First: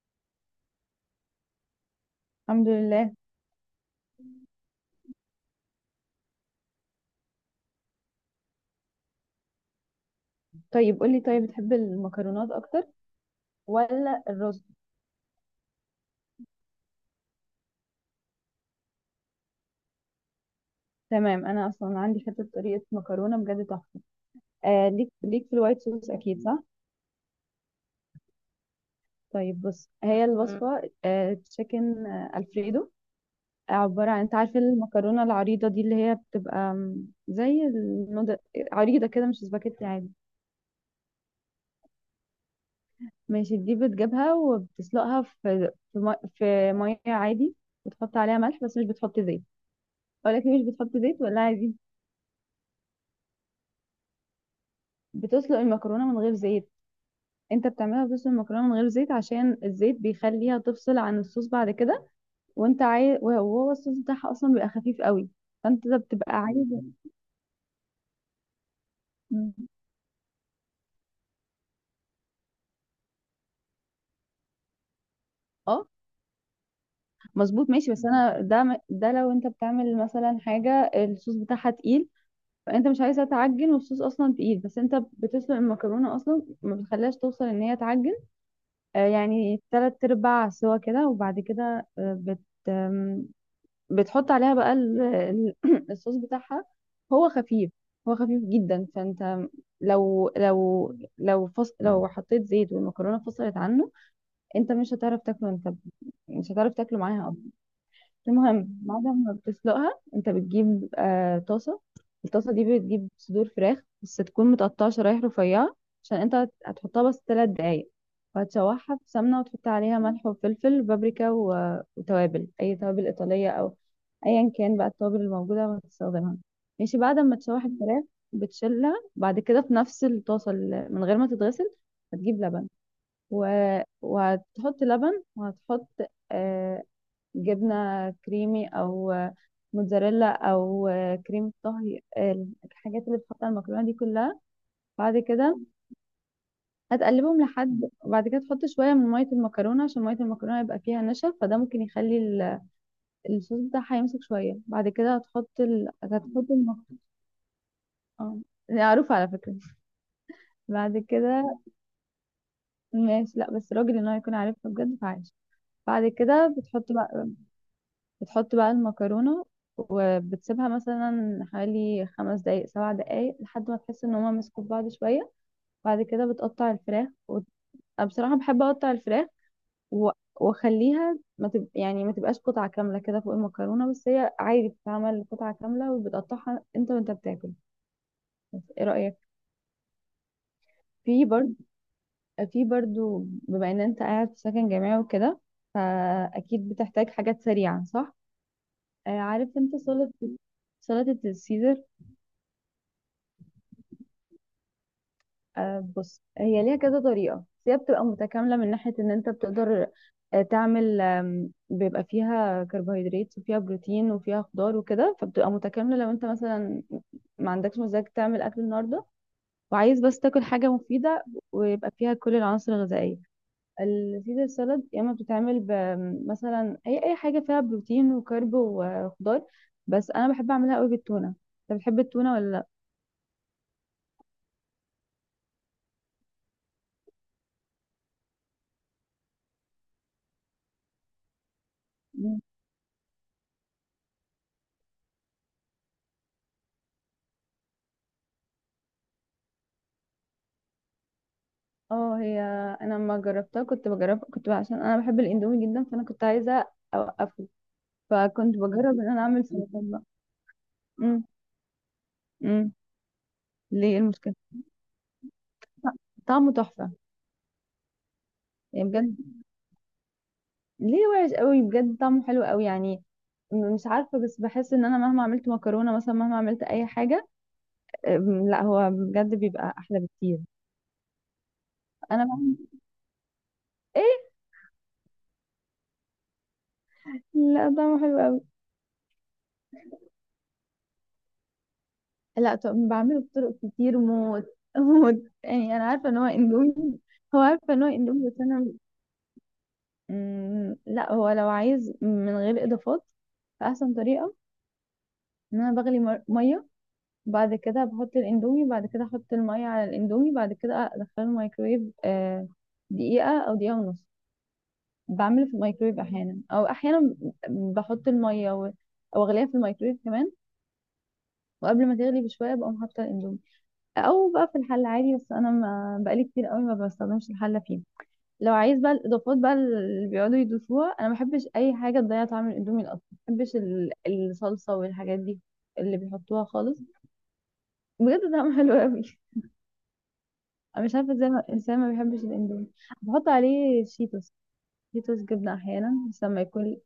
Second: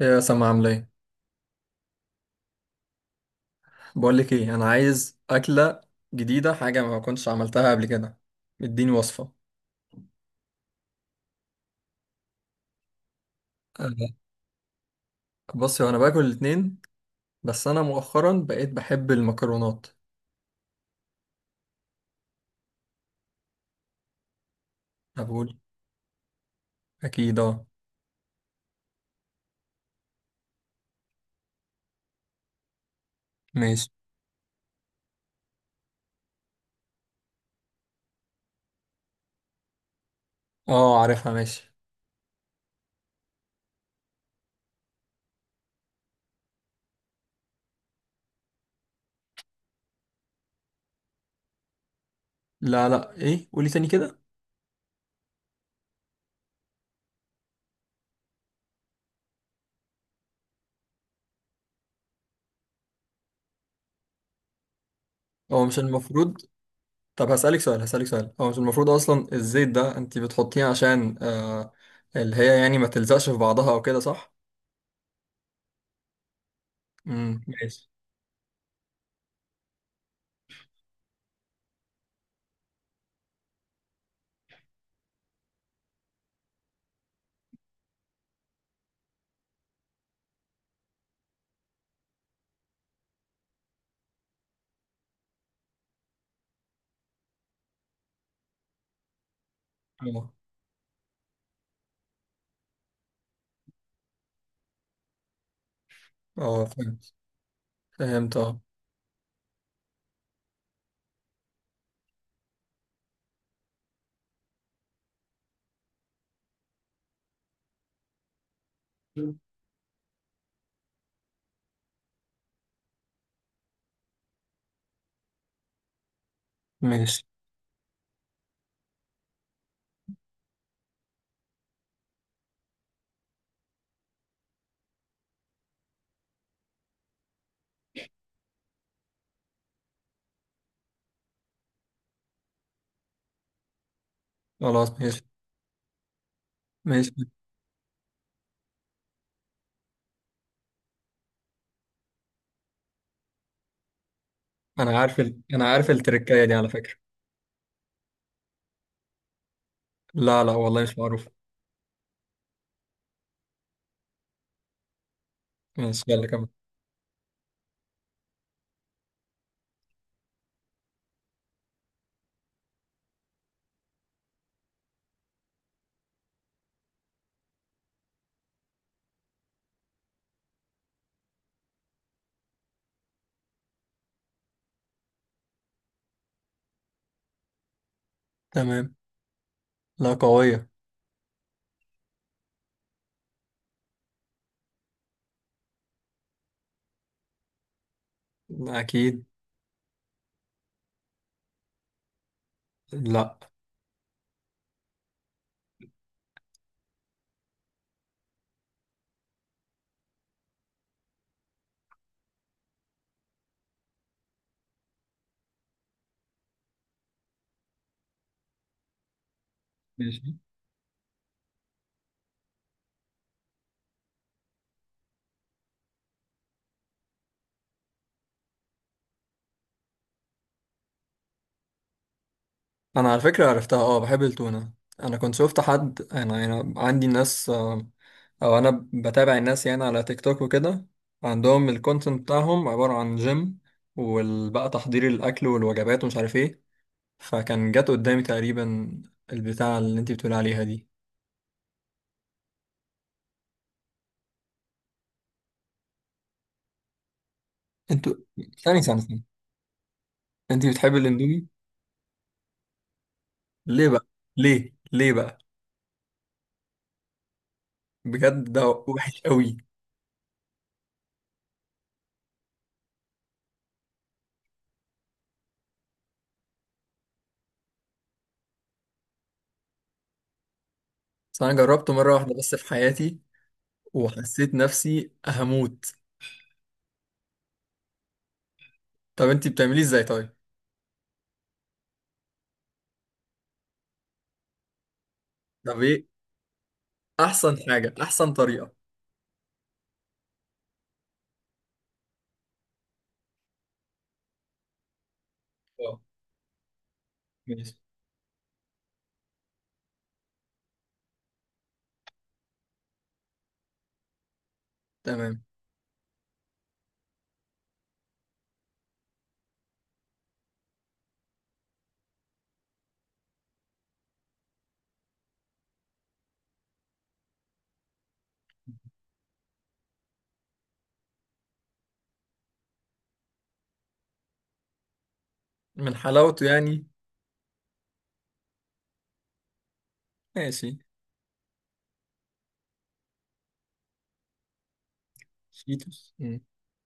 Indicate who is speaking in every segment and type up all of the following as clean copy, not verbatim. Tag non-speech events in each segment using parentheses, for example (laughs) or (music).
Speaker 1: ايه يا سما، عامله ايه؟
Speaker 2: الحمد لله.
Speaker 1: بقول لك ايه، انا عايز اكله جديده، حاجه ما كنتش عملتها قبل كده. اديني وصفه.
Speaker 2: طيب قولي، طيب بتحب المكرونات اكتر ولا
Speaker 1: أه.
Speaker 2: الرز؟
Speaker 1: بصي، وانا باكل الاتنين، بس انا مؤخرا بقيت بحب المكرونات.
Speaker 2: تمام، انا اصلا عندي حته طريقه مكرونه بجد تحفه. آه ليك في
Speaker 1: بقول،
Speaker 2: الوايت صوص، اكيد صح.
Speaker 1: اكيد اه.
Speaker 2: طيب بص، هي الوصفه تشيكن الفريدو.
Speaker 1: ماشي.
Speaker 2: عباره عن، انت عارفه المكرونه العريضه دي اللي هي بتبقى زي النودل، عريضه كده، مش سباكيتي عادي.
Speaker 1: اه، عارفها. ماشي.
Speaker 2: ماشي، دي بتجيبها وبتسلقها في في ميه عادي، وتحط عليها ملح بس مش بتحط زيت. اقول لك ليه مش بتحط زيت ولا عادي؟
Speaker 1: لا لا، ايه؟ قولي تاني كده.
Speaker 2: بتسلق المكرونه من غير زيت. انت بتعملها بصوص المكرونه من غير زيت عشان الزيت بيخليها تفصل عن الصوص بعد كده، وانت عايز، وهو الصوص بتاعها اصلا بيبقى خفيف قوي،
Speaker 1: هو مش
Speaker 2: فانت ده بتبقى
Speaker 1: المفروض.
Speaker 2: عايز.
Speaker 1: طب هسألك سؤال، هسألك سؤال، هو مش المفروض اصلا
Speaker 2: مم.
Speaker 1: الزيت ده انت بتحطيه عشان اللي هي يعني ما تلزقش في بعضها او كده، صح؟
Speaker 2: اه مظبوط.
Speaker 1: ماشي.
Speaker 2: ماشي، بس انا ده لو انت بتعمل مثلا حاجه الصوص بتاعها تقيل، فانت مش عايزها تعجن والصوص اصلا تقيل، بس انت بتسلق المكرونه اصلا ما بتخليهاش توصل ان هي تعجن. يعني 3 ارباع سوا كده، وبعد كده آه، بت بتحط عليها بقى (clears throat) الصوص بتاعها. هو خفيف، هو خفيف جدا. فانت
Speaker 1: اه
Speaker 2: لو لو لو حطيت زيت والمكرونه فصلت عنه، انت مش هتعرف تاكله، انت مش
Speaker 1: اه،
Speaker 2: هتعرف تاكله
Speaker 1: فهمت.
Speaker 2: معاها.
Speaker 1: فهمت اه.
Speaker 2: المهم بعد ما بتسلقها، انت بتجيب طاسة. الطاسة دي بتجيب صدور فراخ بس تكون متقطعة شرايح رفيعة، عشان انت هتحطها بس 3 دقايق. وهتشوحها في سمنة، وتحط عليها ملح وفلفل وبابريكا و... وتوابل، أي توابل إيطالية، أو أيا كان بقى التوابل الموجودة وهتستخدمها. ماشي، بعد
Speaker 1: ماشي.
Speaker 2: ما تشوح الفراخ، بتشيلها بعد كده في نفس الطاسة من غير ما تتغسل. هتجيب لبن، و... وهتحط لبن، وهتحط آه، جبنة كريمي، أو موتزاريلا، أو كريمة طهي، الحاجات اللي بتحط على المكرونة دي كلها.
Speaker 1: خلاص
Speaker 2: بعد
Speaker 1: ماشي.
Speaker 2: كده
Speaker 1: ماشي.
Speaker 2: هتقلبهم لحد، وبعد كده تحط شوية من مية المكرونة عشان مية المكرونة يبقى فيها نشا، فده ممكن يخلي الصوص بتاعها يمسك شوية. بعد كده
Speaker 1: انا عارف
Speaker 2: هتحط
Speaker 1: التركايه دي على فكره.
Speaker 2: المكرونة. اه دي معروفة على فكرة.
Speaker 1: لا لا، والله
Speaker 2: بعد
Speaker 1: مش معروف.
Speaker 2: كده ماشي، لا بس راجل ان هو يكون عارفها بجد فعايش.
Speaker 1: ماشي،
Speaker 2: بعد
Speaker 1: يلا كمل.
Speaker 2: كده بتحط بقى المكرونة، وبتسيبها مثلا حوالي 5 دقايق 7 دقايق لحد ما تحس ان هما مسكوا في بعض شوية. بعد كده بتقطع الفراخ و... أنا بصراحة بحب اقطع الفراخ و... واخليها ما تب... يعني ما تبقاش قطعة كاملة كده فوق المكرونة، بس هي عادي بتتعمل قطعة كاملة وبتقطعها انت وانت بتاكل. بس ايه
Speaker 1: تمام.
Speaker 2: رأيك؟
Speaker 1: لا، قويه.
Speaker 2: في برضو في برضو بما ان انت قاعد في سكن جامعي وكده، فاكيد بتحتاج حاجات سريعة، صح؟
Speaker 1: لا اكيد.
Speaker 2: عارف انت سلطة، سلطة السيزر؟
Speaker 1: لا.
Speaker 2: بص، هي ليها كذا طريقة، بس هي بتبقى متكاملة من ناحية ان انت بتقدر تعمل، بيبقى فيها كربوهيدرات وفيها بروتين وفيها خضار وكده، فبتبقى متكاملة لو انت مثلا ما عندكش مزاج تعمل اكل النهاردة، وعايز بس
Speaker 1: ماشي.
Speaker 2: تاكل حاجة مفيدة ويبقى فيها كل العناصر الغذائية. السيزر سالاد يا اما بتتعمل مثلا اي حاجة فيها بروتين وكرب وخضار، بس انا بحب اعملها قوي بالتونة. انت بتحب التونة ولا؟
Speaker 1: انا على فكره عرفتها. اه، بحب التونه. انا كنت شفت حد، انا عندي ناس او انا بتابع الناس يعني على تيك توك وكده. عندهم الكونتنت
Speaker 2: لا،
Speaker 1: بتاعهم عباره عن جيم، وبقى تحضير الاكل والوجبات ومش عارف ايه. فكان جت قدامي تقريبا البتاع اللي انت بتقول عليها دي.
Speaker 2: اه هي، انا لما جربتها كنت بجرب، كنت عشان انا بحب الاندومي جدا، فانا كنت عايزه اوقفه،
Speaker 1: انتوا
Speaker 2: فكنت بجرب
Speaker 1: ثانية
Speaker 2: ان انا
Speaker 1: ثانية.
Speaker 2: اعمل سلطان بقى.
Speaker 1: انت بتحب
Speaker 2: امم.
Speaker 1: الاندومي؟
Speaker 2: امم.
Speaker 1: ليه
Speaker 2: ليه إيه
Speaker 1: بقى؟
Speaker 2: المشكله؟
Speaker 1: ليه بقى؟
Speaker 2: طعمه تحفه،
Speaker 1: بجد ده
Speaker 2: يعني بجد.
Speaker 1: وحش قوي.
Speaker 2: ليه وحش قوي؟ بجد طعمه حلو قوي يعني. مش عارفه، بس بحس ان انا مهما عملت مكرونه مثلا، مهما عملت اي حاجه، لا هو بجد بيبقى احلى بكتير.
Speaker 1: بس انا جربته مره
Speaker 2: انا
Speaker 1: واحده بس
Speaker 2: بعمل
Speaker 1: في حياتي،
Speaker 2: ايه.
Speaker 1: وحسيت نفسي هموت.
Speaker 2: لا طعمه حلو قوي.
Speaker 1: طب انت بتعمليه ازاي طيب؟
Speaker 2: لا بعمله بطرق كتير موت (laughs) موت يعني،
Speaker 1: طب
Speaker 2: انا
Speaker 1: ايه
Speaker 2: عارفه ان هو اندومي. هو
Speaker 1: احسن
Speaker 2: عارفه ان هو
Speaker 1: حاجه،
Speaker 2: اندومي
Speaker 1: احسن
Speaker 2: بس انا
Speaker 1: طريقه؟
Speaker 2: لا، هو لو عايز من غير اضافات، فاحسن طريقه ان انا بغلي
Speaker 1: اه.
Speaker 2: ميه، بعد
Speaker 1: ماشي.
Speaker 2: كده بحط الاندومي، بعد كده احط الميه على الاندومي، بعد كده ادخله الميكرويف دقيقه او دقيقه ونص.
Speaker 1: تمام.
Speaker 2: بعمل في الميكرويف احيانا، او احيانا بحط الميه او اغليها في الميكرويف كمان، وقبل ما تغلي بشويه بقوم حاطه الاندومي، او بقى في الحله عادي، بس انا ما بقالي كتير قوي ما بستخدمش الحله فيه. لو عايز بقى الاضافات بقى اللي بيقعدوا يضيفوها، انا ما بحبش اي حاجه تضيع طعم الاندومي. اصلا ما بحبش الصلصه والحاجات دي
Speaker 1: من
Speaker 2: اللي بيحطوها
Speaker 1: حلاوته
Speaker 2: خالص.
Speaker 1: يعني.
Speaker 2: بجد طعمه (laughs) حلو قوي.
Speaker 1: ماشي.
Speaker 2: انا مش عارفه ازاي الانسان ما بيحبش الاندومي. بحط عليه شيتوس. شيتوس جبنه احيانا،
Speaker 1: شيتوس.
Speaker 2: بس
Speaker 1: مم.
Speaker 2: لما يكون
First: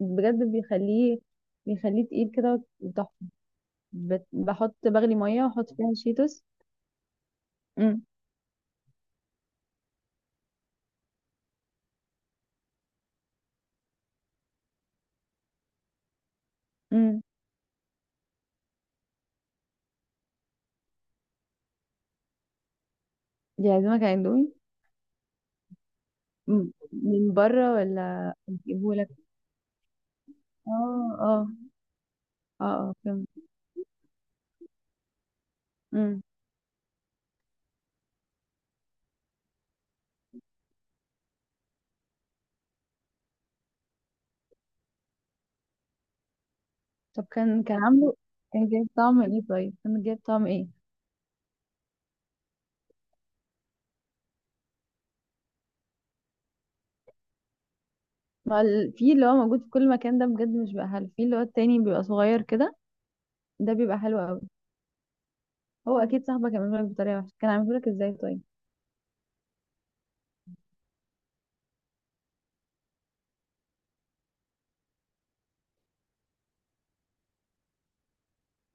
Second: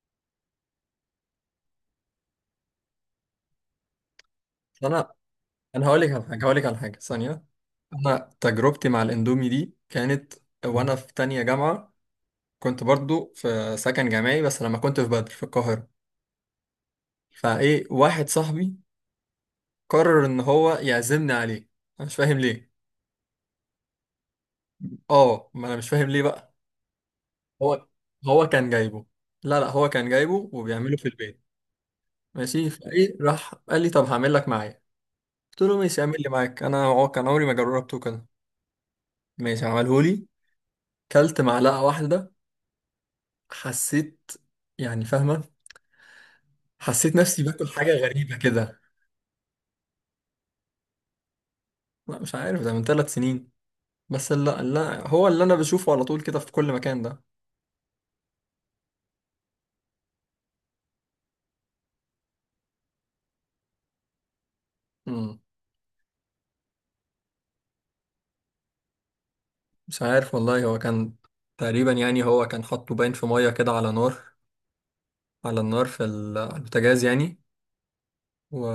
Speaker 2: بجد بيخليه، بيخليه تقيل كده وتحفه. بحط،
Speaker 1: انا
Speaker 2: بغلي ميه واحط
Speaker 1: انا
Speaker 2: فيها
Speaker 1: هقول لك على حاجه،
Speaker 2: شيتوس.
Speaker 1: هقول لك على حاجه ثانيه.
Speaker 2: امم.
Speaker 1: انا تجربتي مع الاندومي دي كانت وانا في تانية جامعه. كنت برضو في سكن جامعي، بس لما كنت في بدر في القاهره.
Speaker 2: امم.
Speaker 1: فايه واحد صاحبي قرر ان هو يعزمني عليه. انا مش فاهم ليه.
Speaker 2: دي عازمك على اندومي؟
Speaker 1: اه، ما انا مش فاهم ليه بقى.
Speaker 2: مم. من بره
Speaker 1: هو
Speaker 2: ولا
Speaker 1: هو كان جايبه.
Speaker 2: اجيبهولك؟
Speaker 1: لا لا، هو كان جايبه وبيعمله في
Speaker 2: اه.
Speaker 1: البيت.
Speaker 2: اه.
Speaker 1: ماشي،
Speaker 2: اه.
Speaker 1: فايه
Speaker 2: اه،
Speaker 1: راح قال لي طب هعمل لك معايا. قلت له ماشي، اعمل
Speaker 2: فهمت.
Speaker 1: لي معاك، انا كان عمري ما جربته كده. ماشي، عمله لي، كلت معلقه واحده، حسيت، يعني فاهمه، حسيت
Speaker 2: طب
Speaker 1: نفسي باكل
Speaker 2: كان
Speaker 1: حاجه
Speaker 2: عامله،
Speaker 1: غريبه
Speaker 2: كان
Speaker 1: كده.
Speaker 2: جايب طعم ايه، طيب كان جايب طعم ايه؟
Speaker 1: لا مش عارف، ده من 3 سنين. بس لا لا، هو اللي انا بشوفه على طول كده في كل مكان
Speaker 2: في اللي هو موجود في كل مكان ده بجد مش بقى حلو، في اللي هو التاني بيبقى صغير كده، ده بيبقى حلو قوي.
Speaker 1: ده.
Speaker 2: هو اكيد صاحبك عمله لك بطريقه وحشه، كان عامله لك ازاي طيب؟
Speaker 1: مش عارف والله، هو كان تقريبا يعني، هو كان حاطه باين في ميه كده على نار، على النار على البوتاجاز يعني.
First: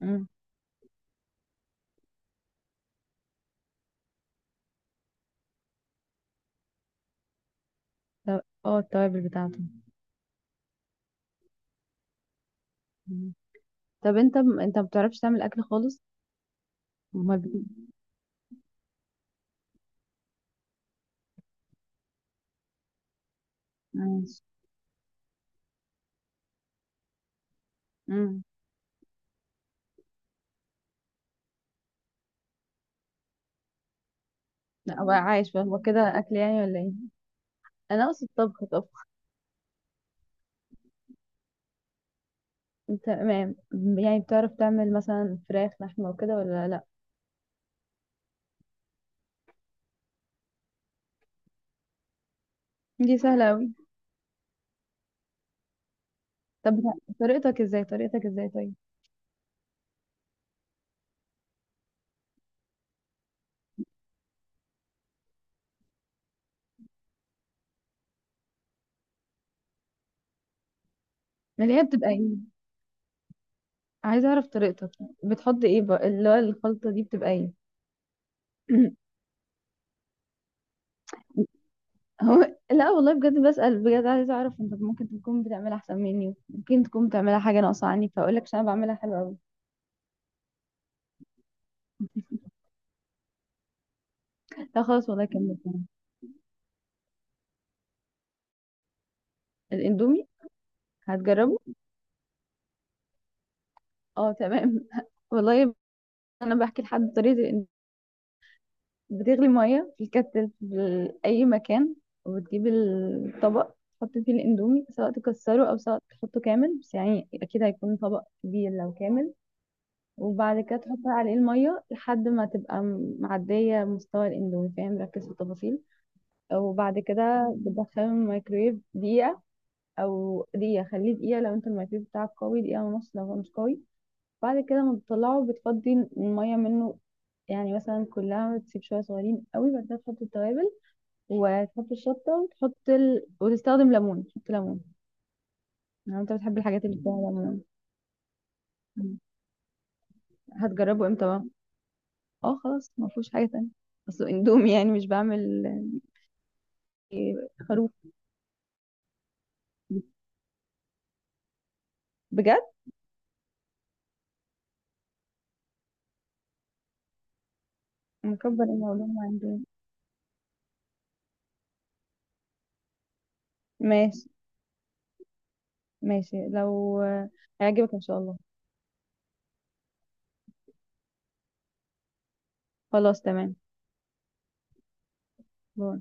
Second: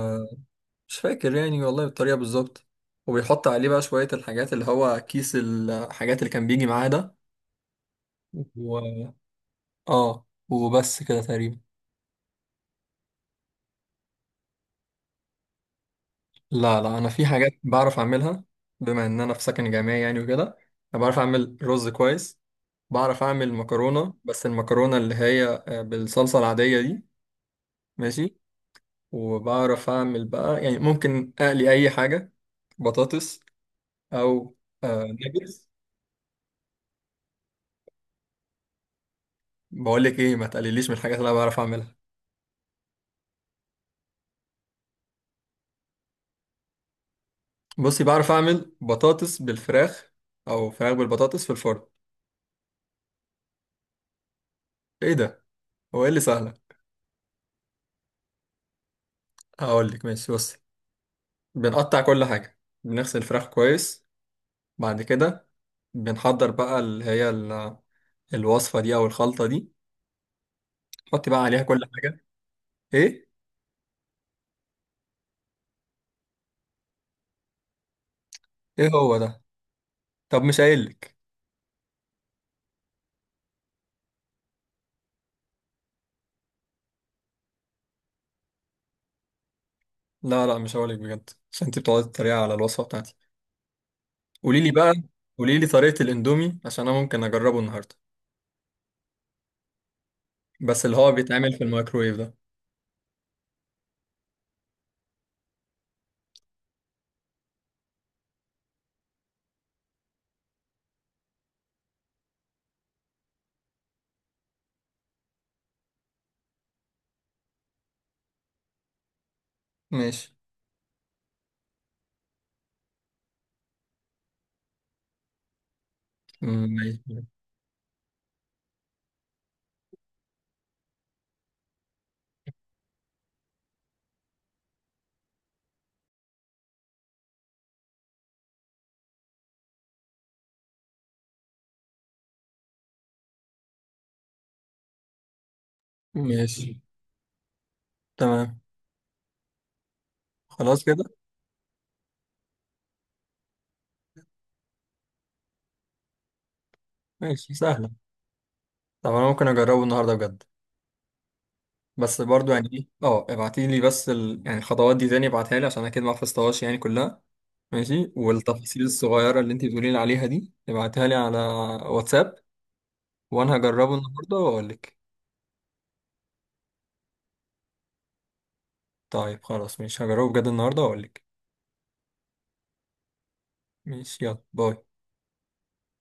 Speaker 2: مم.
Speaker 1: فاكر يعني والله الطريقه بالظبط. وبيحط عليه بقى شويه الحاجات، اللي هو كيس الحاجات اللي كان بيجي معاه ده.
Speaker 2: طب اه
Speaker 1: و...
Speaker 2: التوابل بتاعته.
Speaker 1: اه، وبس كده تقريبا.
Speaker 2: مم. طب انت ما بتعرفش تعمل اكل خالص؟
Speaker 1: لا لا، انا في
Speaker 2: امال
Speaker 1: حاجات بعرف اعملها. بما ان انا في سكن جامعي يعني وكده، انا بعرف اعمل رز كويس. بعرف اعمل مكرونه،
Speaker 2: ماشي.
Speaker 1: بس المكرونه اللي هي بالصلصه العاديه دي. ماشي.
Speaker 2: مم.
Speaker 1: وبعرف اعمل بقى يعني ممكن اقلي اي حاجه، بطاطس او
Speaker 2: لا بقى عايش بقى
Speaker 1: نجرس.
Speaker 2: هو كده اكل يعني ولا ايه؟ انا اقصد طبخ طبخ.
Speaker 1: بقول لك ايه، ما تقلليش من الحاجات اللي انا بعرف اعملها.
Speaker 2: تمام. يعني بتعرف تعمل مثلا فراخ لحمه وكده ولا لا؟
Speaker 1: بصي بعرف اعمل بطاطس بالفراخ، او فراخ بالبطاطس في الفرن.
Speaker 2: دي سهله قوي.
Speaker 1: ايه ده؟ هو ايه اللي سهله؟
Speaker 2: طب طريقتك ازاي طيب؟
Speaker 1: هقول لك. ماشي بصي، بنقطع كل حاجه، بنغسل الفراخ كويس. بعد كده بنحضر بقى اللي هي الوصفه دي او الخلطه دي. حطي بقى عليها
Speaker 2: اللي
Speaker 1: كل
Speaker 2: هي بتبقى
Speaker 1: حاجه.
Speaker 2: ايه؟
Speaker 1: ايه؟
Speaker 2: عايزه اعرف طريقتك. بتحط ايه بقى؟ اللي هو الخلطه دي بتبقى ايه؟
Speaker 1: ايه
Speaker 2: (clears throat)
Speaker 1: هو ده؟ طب مش قايل لك.
Speaker 2: هو لا والله بجد بسأل، بجد عايزه اعرف، انت ممكن تكون بتعملها احسن مني، ممكن تكون بتعملها حاجه ناقصه عني، فاقول لك عشان انا بعملها حلوه قوي.
Speaker 1: لا لا، مش هقولك بجد عشان انت بتقعدي تتريقي على الوصفه بتاعتي. قولي لي
Speaker 2: لا
Speaker 1: بقى،
Speaker 2: خلاص والله، كمل.
Speaker 1: قولي لي طريقه الاندومي عشان انا ممكن اجربه النهارده.
Speaker 2: الاندومي؟
Speaker 1: بس اللي هو بيتعمل
Speaker 2: هتجربه؟
Speaker 1: في الميكرويف ده.
Speaker 2: اه تمام (laughs) والله. انا بحكي لحد طريقه بتغلي ميه في الكتل في اي مكان، وبتجيب الطبق، تحط فيه الاندومي سواء تكسره او سواء تحطه كامل، بس يعني اكيد هيكون طبق كبير لو كامل.
Speaker 1: ماشي.
Speaker 2: وبعد كده تحط عليه المية لحد ما تبقى معدية مستوى الاندومي. فاهم؟ ركز في التفاصيل. وبعد
Speaker 1: ماشي.
Speaker 2: كده بتدخله الميكرويف دقيقة، أو دقيقة خليه دقيقة لو انت الميكرويف بتاعك قوي، دقيقة ونص لو هو مش قوي. بعد كده ما بتطلعه بتفضي المية منه، يعني مثلا كلها تسيب شوية صغيرين قوي. بعد كده تحط التوابل وتحط الشطة وتستخدم ليمون، تحط ليمون لو انت بتحب
Speaker 1: ماشي.
Speaker 2: الحاجات اللي فيها ليمون.
Speaker 1: تمام. خلاص كده.
Speaker 2: هتجربه امتى بقى؟ اه خلاص ما فيهوش حاجه تانية، اصله اندومي يعني مش بعمل
Speaker 1: ماشي سهله.
Speaker 2: خروف.
Speaker 1: طب انا ممكن اجربه النهارده بجد. بس برضو
Speaker 2: بجد
Speaker 1: يعني ايه، اه ابعتي لي بس يعني الخطوات دي تاني ابعتها لي عشان اكيد ما حفظتهاش يعني كلها. ماشي،
Speaker 2: مكبر
Speaker 1: والتفاصيل
Speaker 2: ان اقول لهم
Speaker 1: الصغيره اللي انت
Speaker 2: عندي.
Speaker 1: بتقولي لي عليها دي ابعتها لي على واتساب. وانا هجربه
Speaker 2: ماشي.
Speaker 1: النهارده واقول لك.
Speaker 2: ماشي لو هيعجبك ان شاء الله.
Speaker 1: طيب خلاص، مش هجربه بجد النهارده واقول لك.
Speaker 2: خلاص تمام.
Speaker 1: ماشي. يلا باي.
Speaker 2: باي.